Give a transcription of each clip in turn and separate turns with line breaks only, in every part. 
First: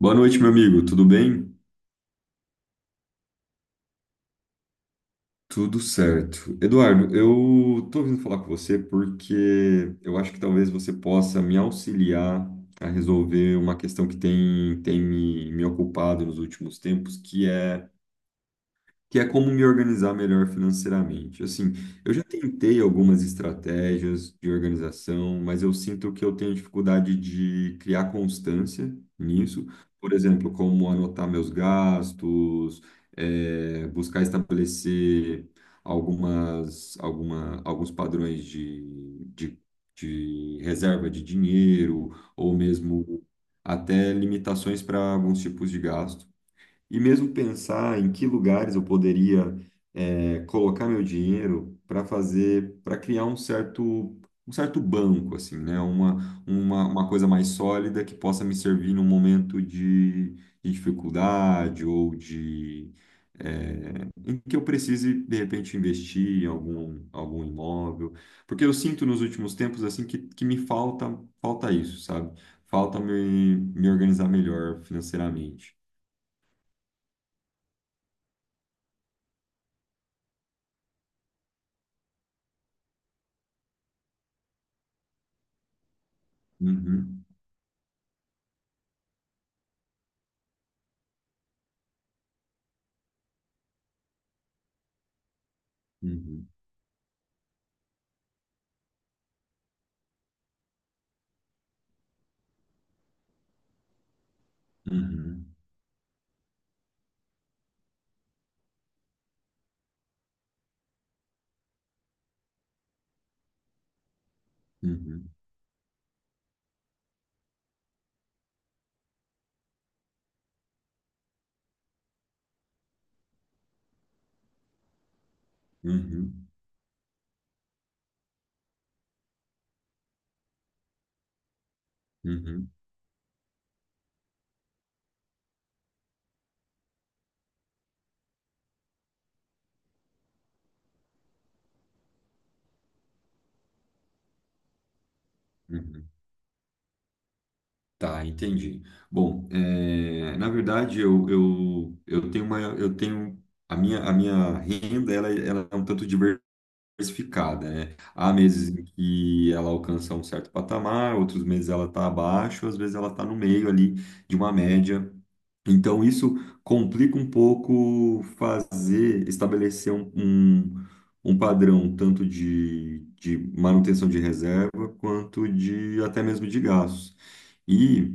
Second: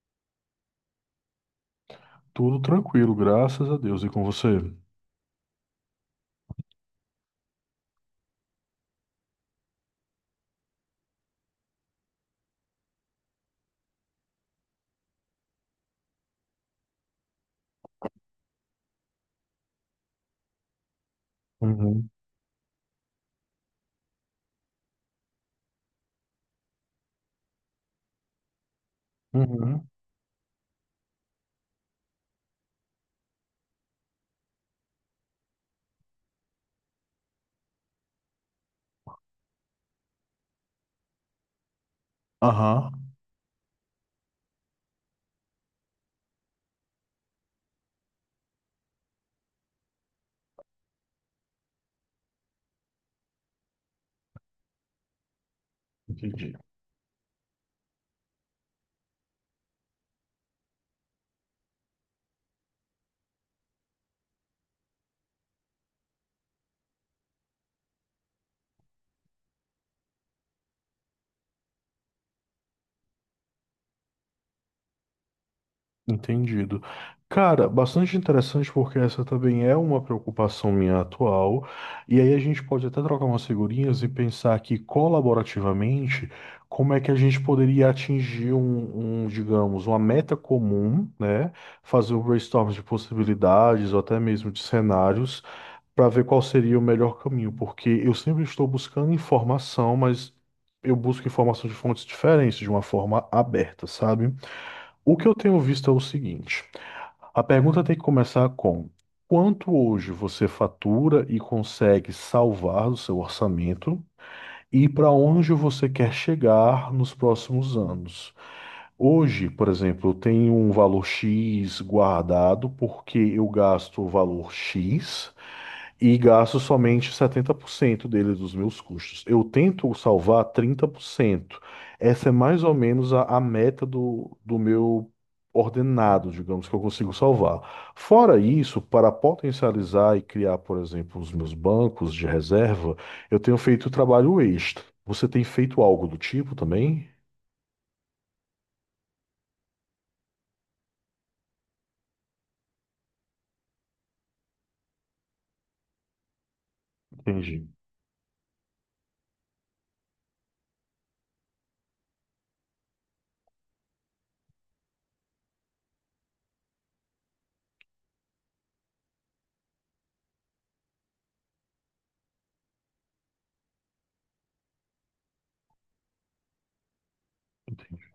Boa noite, meu amigo. Tudo bem?
Tudo tranquilo, graças a Deus. E com você?
Tudo certo. Eduardo, eu tô vindo falar com você porque eu acho que talvez você possa me auxiliar a resolver uma questão que tem me ocupado nos últimos tempos, que é como me organizar melhor financeiramente. Assim,
Uhum,
eu já tentei algumas estratégias de organização, mas eu sinto que eu tenho dificuldade de criar constância nisso.
uhum.
Por exemplo, como anotar meus gastos, buscar estabelecer alguns padrões de reserva de dinheiro, ou
Aham,
mesmo até limitações para alguns tipos de gasto. E mesmo pensar em que lugares eu poderia colocar meu dinheiro para fazer, para criar um certo banco, assim, né?
entendi.
Uma coisa mais sólida que possa me servir num momento de dificuldade ou de, em que eu precise, de repente, investir em algum imóvel. Porque eu sinto nos últimos tempos, assim, que me falta isso, sabe? Falta me organizar melhor financeiramente.
Entendido. Cara, bastante interessante porque essa também é uma preocupação minha atual. E aí a gente pode até trocar umas figurinhas e pensar aqui colaborativamente como é que a
Uhum.
gente poderia atingir um, digamos, uma meta comum, né? Fazer um brainstorm de possibilidades ou até mesmo de cenários para ver qual
Uhum,
seria o melhor caminho, porque eu sempre estou buscando informação, mas eu busco informação de fontes diferentes, de uma forma aberta, sabe? O que eu
uhum,
tenho visto é o seguinte: a pergunta tem que começar com quanto hoje você fatura e consegue salvar do seu orçamento e para
uhum,
onde você quer chegar nos próximos anos. Hoje, por exemplo, eu tenho um valor X guardado porque eu gasto o valor X e
uhum,
gasto somente 70% dele dos meus custos. Eu tento salvar 30%. Essa é mais
uhum,
ou menos a meta do meu ordenado, digamos, que eu consigo salvar. Fora isso, para potencializar e criar, por exemplo, os meus bancos de reserva, eu tenho feito trabalho extra. Você tem feito algo
uhum.
do tipo também?
Tá, entendi. Bom, é, na verdade eu tenho uma eu tenho a minha renda ela é um tanto diversificada,
Entendi,
né? Há meses em que ela alcança um certo patamar, outros meses ela está abaixo, às vezes ela está no meio ali de uma média. Então, isso complica um pouco fazer, estabelecer um padrão tanto de manutenção de reserva quanto de até mesmo de gastos.
entendi,
E,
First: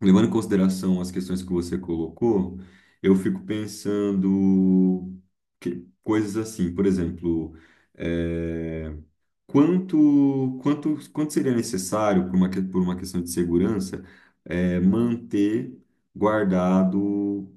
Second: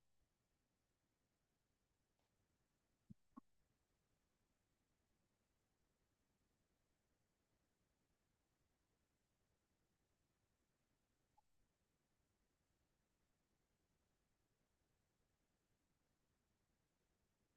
levando em consideração as questões que você colocou, eu fico pensando que, coisas assim, por exemplo, eh, quanto, quanto seria necessário, por uma questão de segurança, é, manter guardado,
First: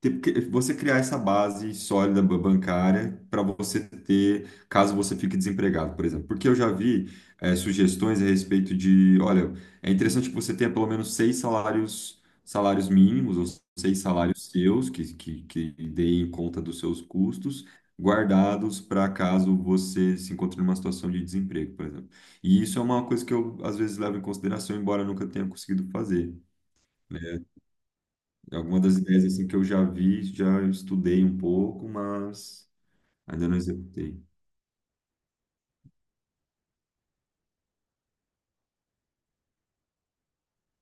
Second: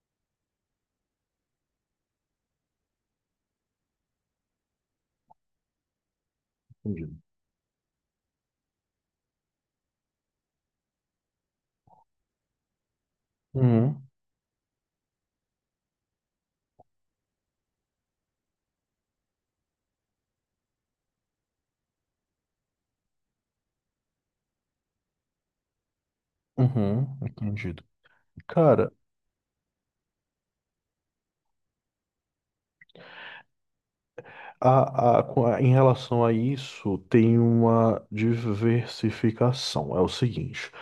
porque você criar essa base sólida bancária para você ter, caso você fique desempregado, por exemplo? Porque eu já
entendi.
vi, é, sugestões a respeito de, olha, é interessante que você tenha pelo menos seis salários mínimos, ou seis
Uhum,
salários seus, que deem conta dos seus custos guardados para caso você se encontre numa situação de desemprego, por exemplo. E isso é uma coisa que eu às vezes levo em consideração, embora eu nunca tenha conseguido fazer,
uhum,
né?
entendido.
Alguma
Cara,
das ideias assim que eu já vi, já estudei um pouco, mas ainda não executei.
Em relação a isso, tem uma diversificação. É o seguinte,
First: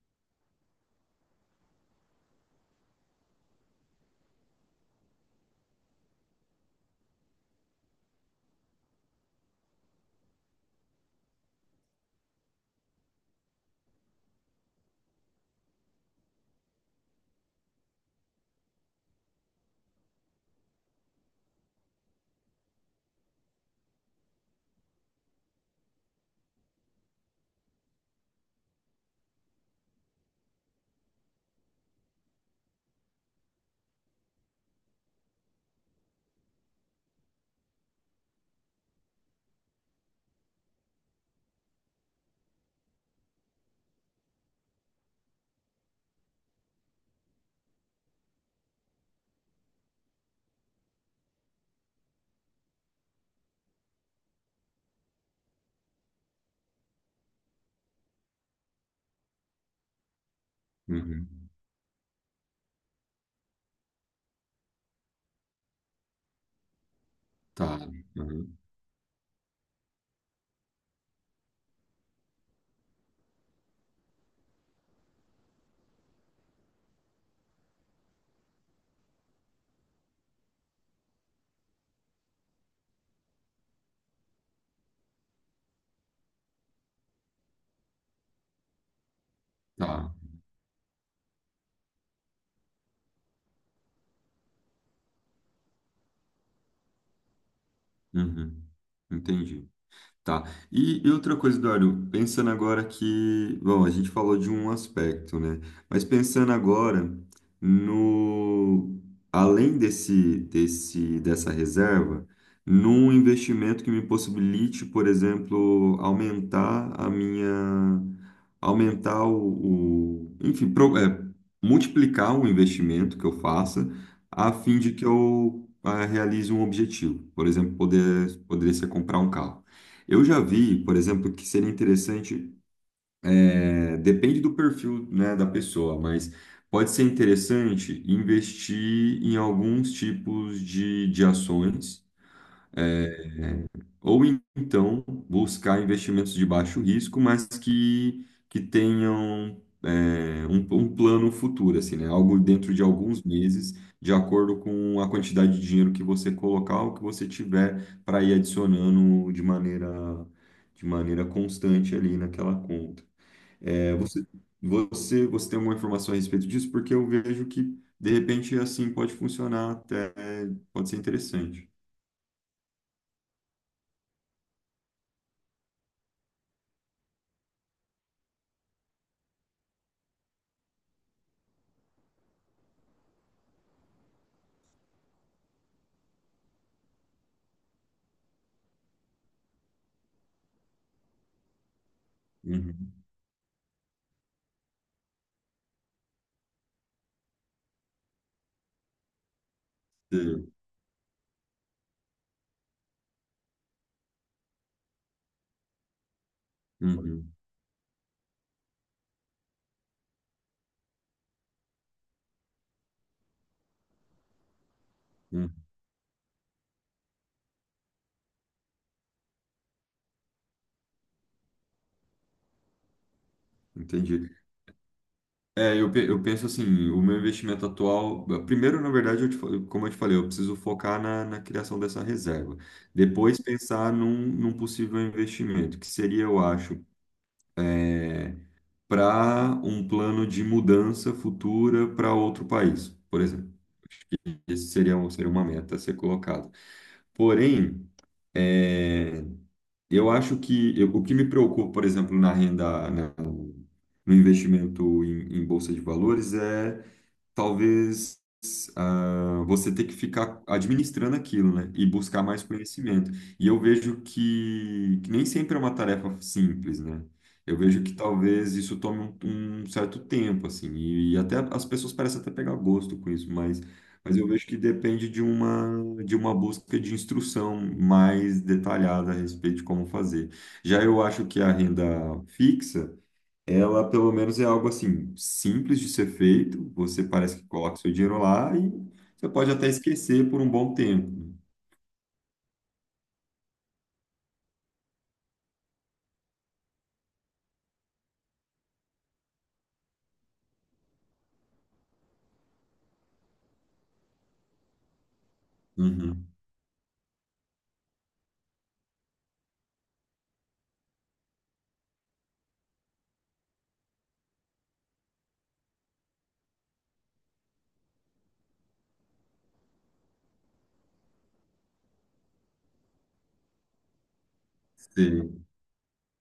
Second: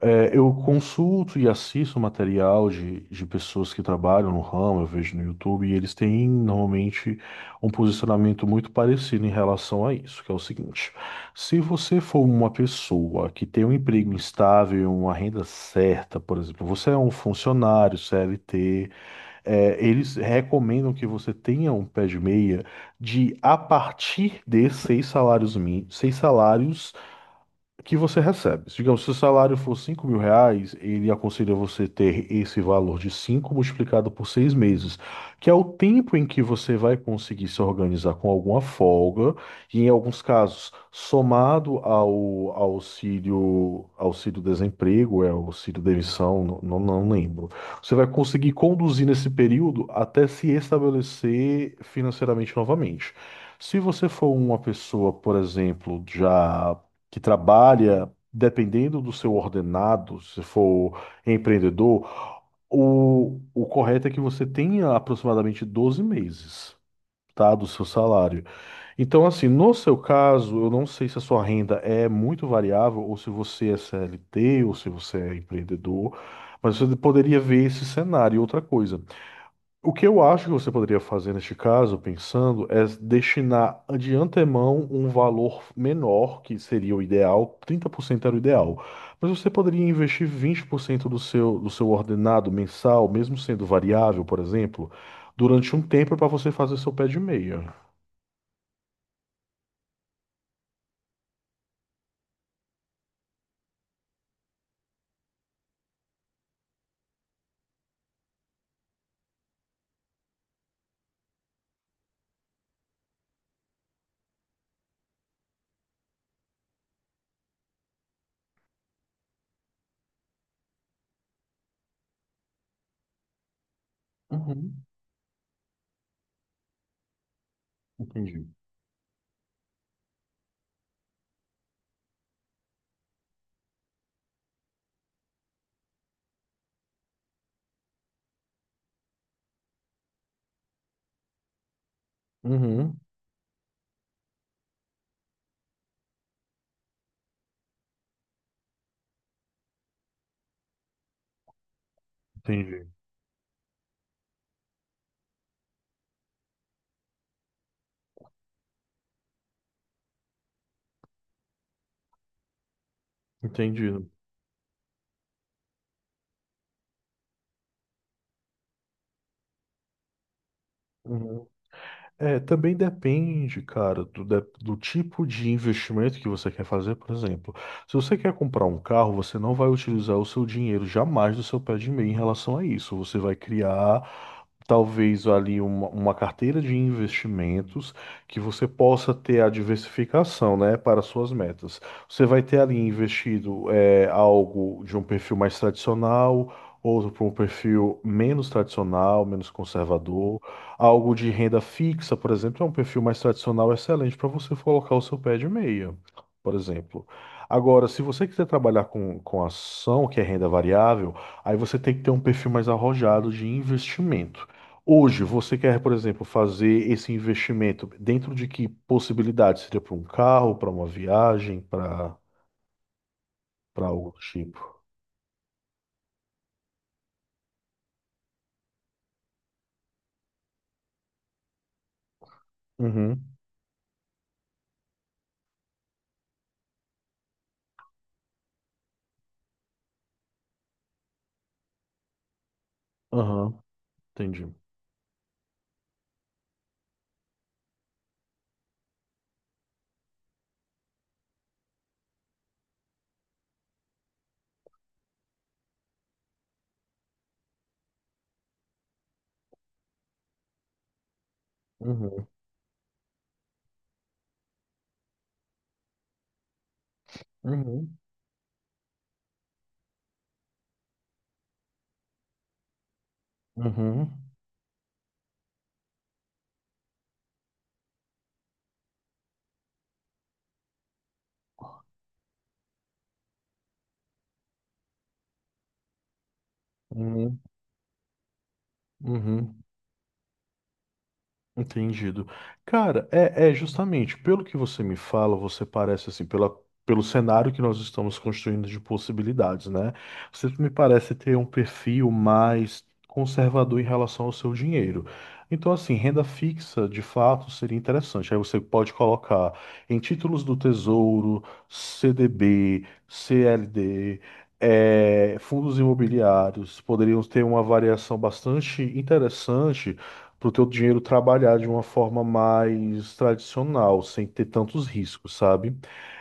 é, eu consulto e assisto material de pessoas que trabalham no ramo, eu vejo no YouTube, e eles têm normalmente um posicionamento muito parecido em relação a isso, que é o seguinte: se você for uma pessoa que tem um emprego instável, uma renda certa, por exemplo, você é um funcionário CLT. É, eles recomendam que você tenha um pé de meia de a partir de 6 salários mínimos, 6 salários que você recebe. Digamos, se o salário for R$ 5.000, ele aconselha você ter esse valor de 5 multiplicado por 6 meses, que é o tempo em que você vai conseguir se organizar com alguma folga, e em alguns casos, somado ao auxílio, auxílio desemprego, é auxílio demissão, não, não não lembro. Você vai conseguir conduzir nesse período até se estabelecer financeiramente novamente. Se você for uma pessoa, por exemplo, já que trabalha, dependendo do seu ordenado, se for
Uhum.
empreendedor, o correto é que você tenha aproximadamente 12 meses, tá, do
Tá,
seu salário.
uhum.
Então, assim, no seu caso, eu não sei se a sua renda é muito variável, ou se você é CLT, ou se você é empreendedor, mas você poderia ver esse cenário. E outra coisa. O que eu acho que você poderia fazer neste caso, pensando, é destinar de antemão um valor menor, que seria o ideal, 30% era o ideal. Mas você poderia
Tá.
investir 20% do seu ordenado mensal, mesmo sendo variável, por exemplo, durante um tempo para você fazer seu pé de meia.
Uhum. Entendi. Tá. E outra coisa, Eduardo, pensando agora que, bom, a gente falou de um aspecto, né? Mas pensando agora no, além dessa reserva, num investimento que me possibilite, por exemplo, aumentar a minha, aumentar enfim, multiplicar o investimento que eu faça a fim
Uhum,
de que eu realize um objetivo. Por exemplo,
entendi.
poderia ser comprar um carro. Eu já vi, por exemplo, que seria interessante, é, depende do perfil, né, da pessoa, mas pode ser interessante investir em alguns tipos de ações.
Uhum,
Ou então buscar investimentos de baixo risco, mas que tenham é, um plano futuro, assim, né? Algo dentro de
entendi.
alguns meses, de acordo com a quantidade de dinheiro que você colocar, o que você tiver para ir adicionando de maneira constante ali naquela conta. É,
Entendido.
você tem alguma informação a respeito disso? Porque eu vejo que, de repente, assim pode funcionar até, pode ser interessante.
É, também depende, cara, do tipo de investimento que você quer fazer, por exemplo. Se você quer comprar um carro, você não vai utilizar o seu dinheiro jamais do seu pé de meia em relação a isso. Você vai criar, talvez, ali uma carteira de investimentos que você possa ter a diversificação, né, para suas metas. Você vai ter ali
Uhum.
investido é, algo de um perfil mais tradicional, outro para um perfil menos tradicional, menos conservador.
Sei.
Algo de renda fixa, por exemplo, é um perfil mais tradicional excelente para você colocar o seu pé de meia, por exemplo.
Uhum.
Agora, se você quiser trabalhar com ação, que é renda variável, aí você tem que ter um perfil mais arrojado de investimento. Hoje, você
Uhum.
quer, por exemplo, fazer esse investimento dentro de que possibilidade? Seria para um carro, para uma viagem, para algo do
Entendi.
tipo?
É, eu penso assim, o meu investimento atual, primeiro, na verdade, como eu te falei, eu preciso focar na, na criação dessa reserva.
Uhum,
Depois pensar num, num possível investimento, que seria, eu acho, para um plano de mudança futura para outro país, por exemplo.
aham,
Acho que
entendi.
esse seria, seria uma meta a ser colocada. Porém, é, eu acho o que me preocupa, por exemplo, na renda, no investimento em, em bolsa de valores é talvez você ter que ficar administrando aquilo, né? E buscar
Uhum,
mais conhecimento. E eu vejo que nem sempre é uma tarefa simples, né? Eu vejo que
uhum,
talvez isso tome um certo tempo, assim, e até as pessoas parecem até pegar gosto com isso, mas eu
uhum,
vejo que depende de uma busca de instrução mais detalhada a respeito de como fazer. Já eu acho que a renda fixa ela, pelo menos, é algo assim, simples de ser feito. Você parece
uhum,
que coloca seu dinheiro lá e você pode
uhum.
até esquecer por um bom tempo.
Entendido. Cara, é, é justamente pelo que você me fala, você parece assim, pela, pelo cenário que nós estamos construindo de possibilidades, né? Você me parece ter um perfil mais conservador em relação ao seu dinheiro. Então, assim, renda
Uhum.
fixa, de fato, seria interessante. Aí você pode colocar em títulos do Tesouro, CDB, CLD, fundos imobiliários, poderiam ter uma variação bastante interessante para o teu dinheiro trabalhar de uma forma mais tradicional, sem ter tantos riscos,
Sim.
sabe?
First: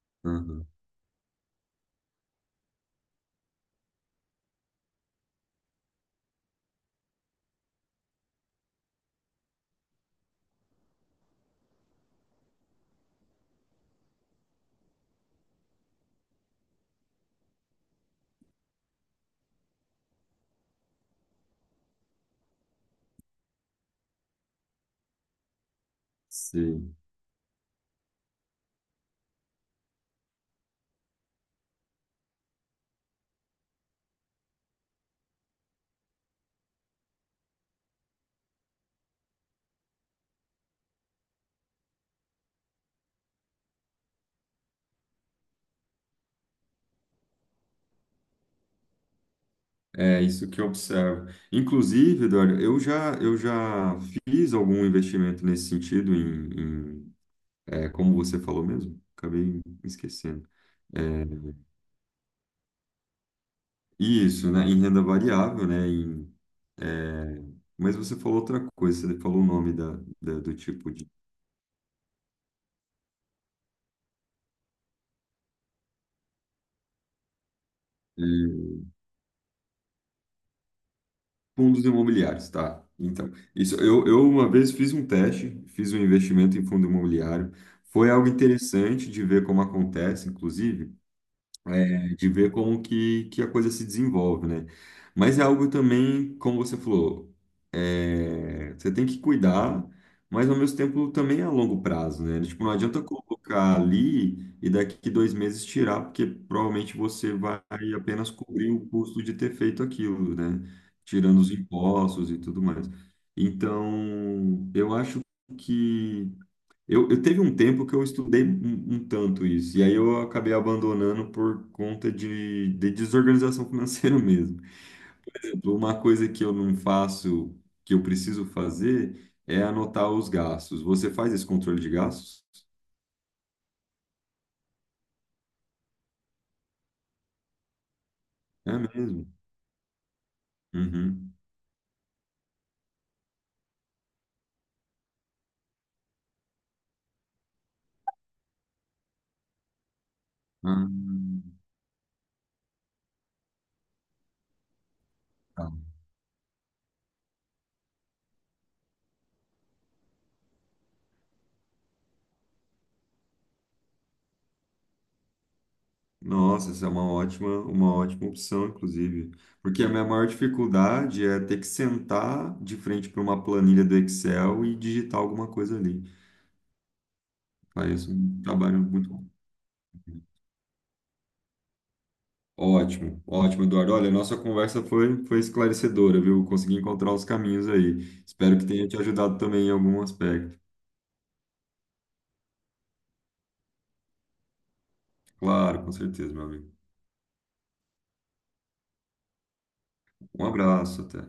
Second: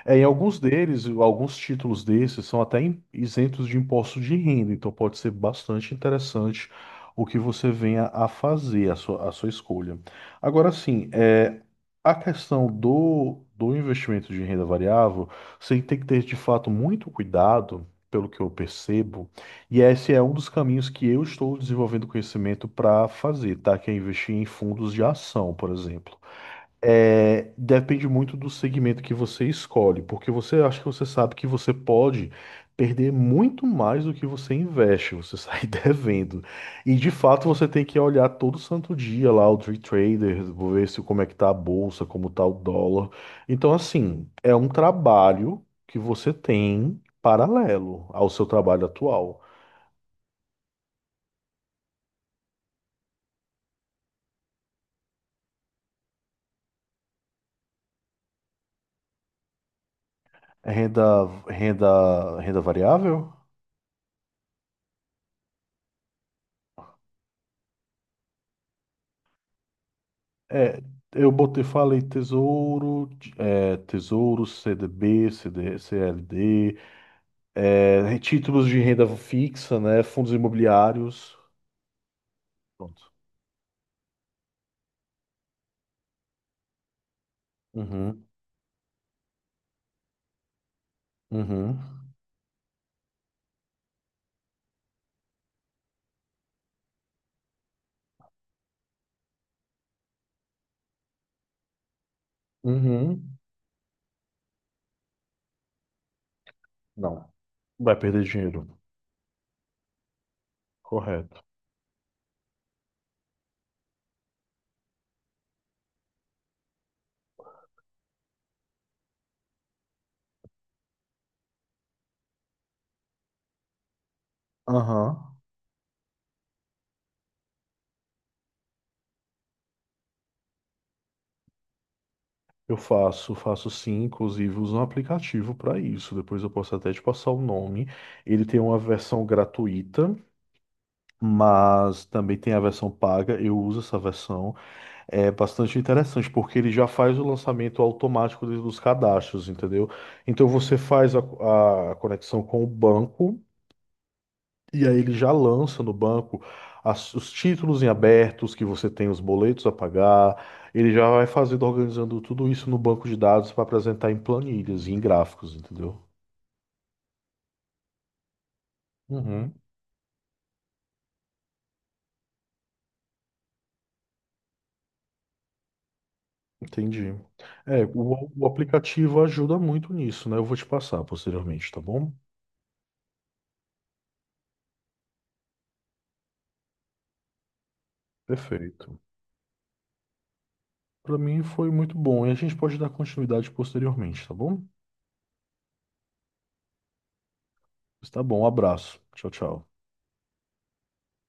É, em alguns
Uhum.
deles, alguns títulos desses são até isentos de imposto de renda, então pode ser bastante interessante o que você venha a fazer, a sua escolha. Agora sim, é, a questão do investimento de renda variável, você tem que ter de fato muito cuidado, pelo que eu percebo, e esse é um dos caminhos que eu estou desenvolvendo conhecimento para fazer, tá? Que é investir em fundos de ação, por exemplo.
Sei.
É, depende muito do segmento que você escolhe, porque você acha que você sabe que você pode perder muito mais do que você investe, você sai devendo. E de fato você tem que olhar todo santo dia lá o Tree Trader, ver se como é que tá a bolsa, como tá o dólar. Então, assim, é um trabalho que você tem paralelo ao seu trabalho atual.
É isso que eu observo. Inclusive, Eduardo, eu já fiz algum investimento nesse sentido em, em, é, como você falou mesmo? Acabei me esquecendo.
Renda,
É,
renda, renda variável?
isso, né? Em renda variável, né? Em, é, mas você falou outra coisa, você falou o nome do
É,
tipo de.
eu botei, falei tesouro, CDB, CD, CLD, é, títulos
É,
de renda fixa, né? Fundos imobiliários.
fundos imobiliários, tá?
Pronto.
Então, isso eu uma vez fiz um teste, fiz um investimento em fundo imobiliário. Foi
Uhum,
algo interessante de ver como acontece, inclusive
uhum,
é, de ver como que a coisa se desenvolve, né? Mas é algo também, como você falou, é, você tem que cuidar, mas ao mesmo tempo também é a longo prazo, né? Tipo, não adianta
uhum.
colocar ali e daqui 2 meses tirar, porque provavelmente
Não.
você vai
Vai perder
apenas cobrir
dinheiro.
o custo de ter feito aquilo, né?
Correto.
Tirando os impostos e tudo mais. Então, eu acho que eu teve um tempo que eu estudei um tanto isso, e aí eu acabei abandonando por conta de desorganização financeira mesmo.
Aham.
Então, uma coisa que eu não faço, que eu preciso fazer, é anotar os gastos. Você faz esse controle de gastos?
Eu faço, faço sim, inclusive uso um aplicativo para isso. Depois eu posso até te passar o nome. Ele tem
É
uma versão
mesmo?
gratuita
Uhum.
mas também tem a versão paga. Eu uso essa versão. É bastante interessante, porque ele já faz o lançamento automático dos cadastros, entendeu? Então você
Ah,
faz a conexão com o banco e aí ele já
tá.
lança no banco os títulos em abertos que você tem, os boletos a pagar. Ele já vai fazendo, organizando tudo isso no banco de dados para apresentar em planilhas e em gráficos, entendeu?
Nossa, essa é uma ótima opção, inclusive.
Uhum,
Porque a minha maior dificuldade é ter que sentar de frente para uma planilha do Excel e digitar alguma coisa ali.
entendi. É,
Faz
o,
um
o
trabalho muito
aplicativo
bom.
ajuda muito nisso, né? Eu vou te passar posteriormente, tá bom?
Ótimo, ótimo, Eduardo. Olha, a nossa conversa foi, foi esclarecedora, viu? Consegui encontrar os caminhos aí. Espero que tenha te
Perfeito.
ajudado também em algum aspecto.
Para mim foi muito bom. E a gente pode dar continuidade posteriormente, tá bom?
Claro, com certeza, meu amigo.
Está bom, um abraço. Tchau, tchau.
Um abraço, até.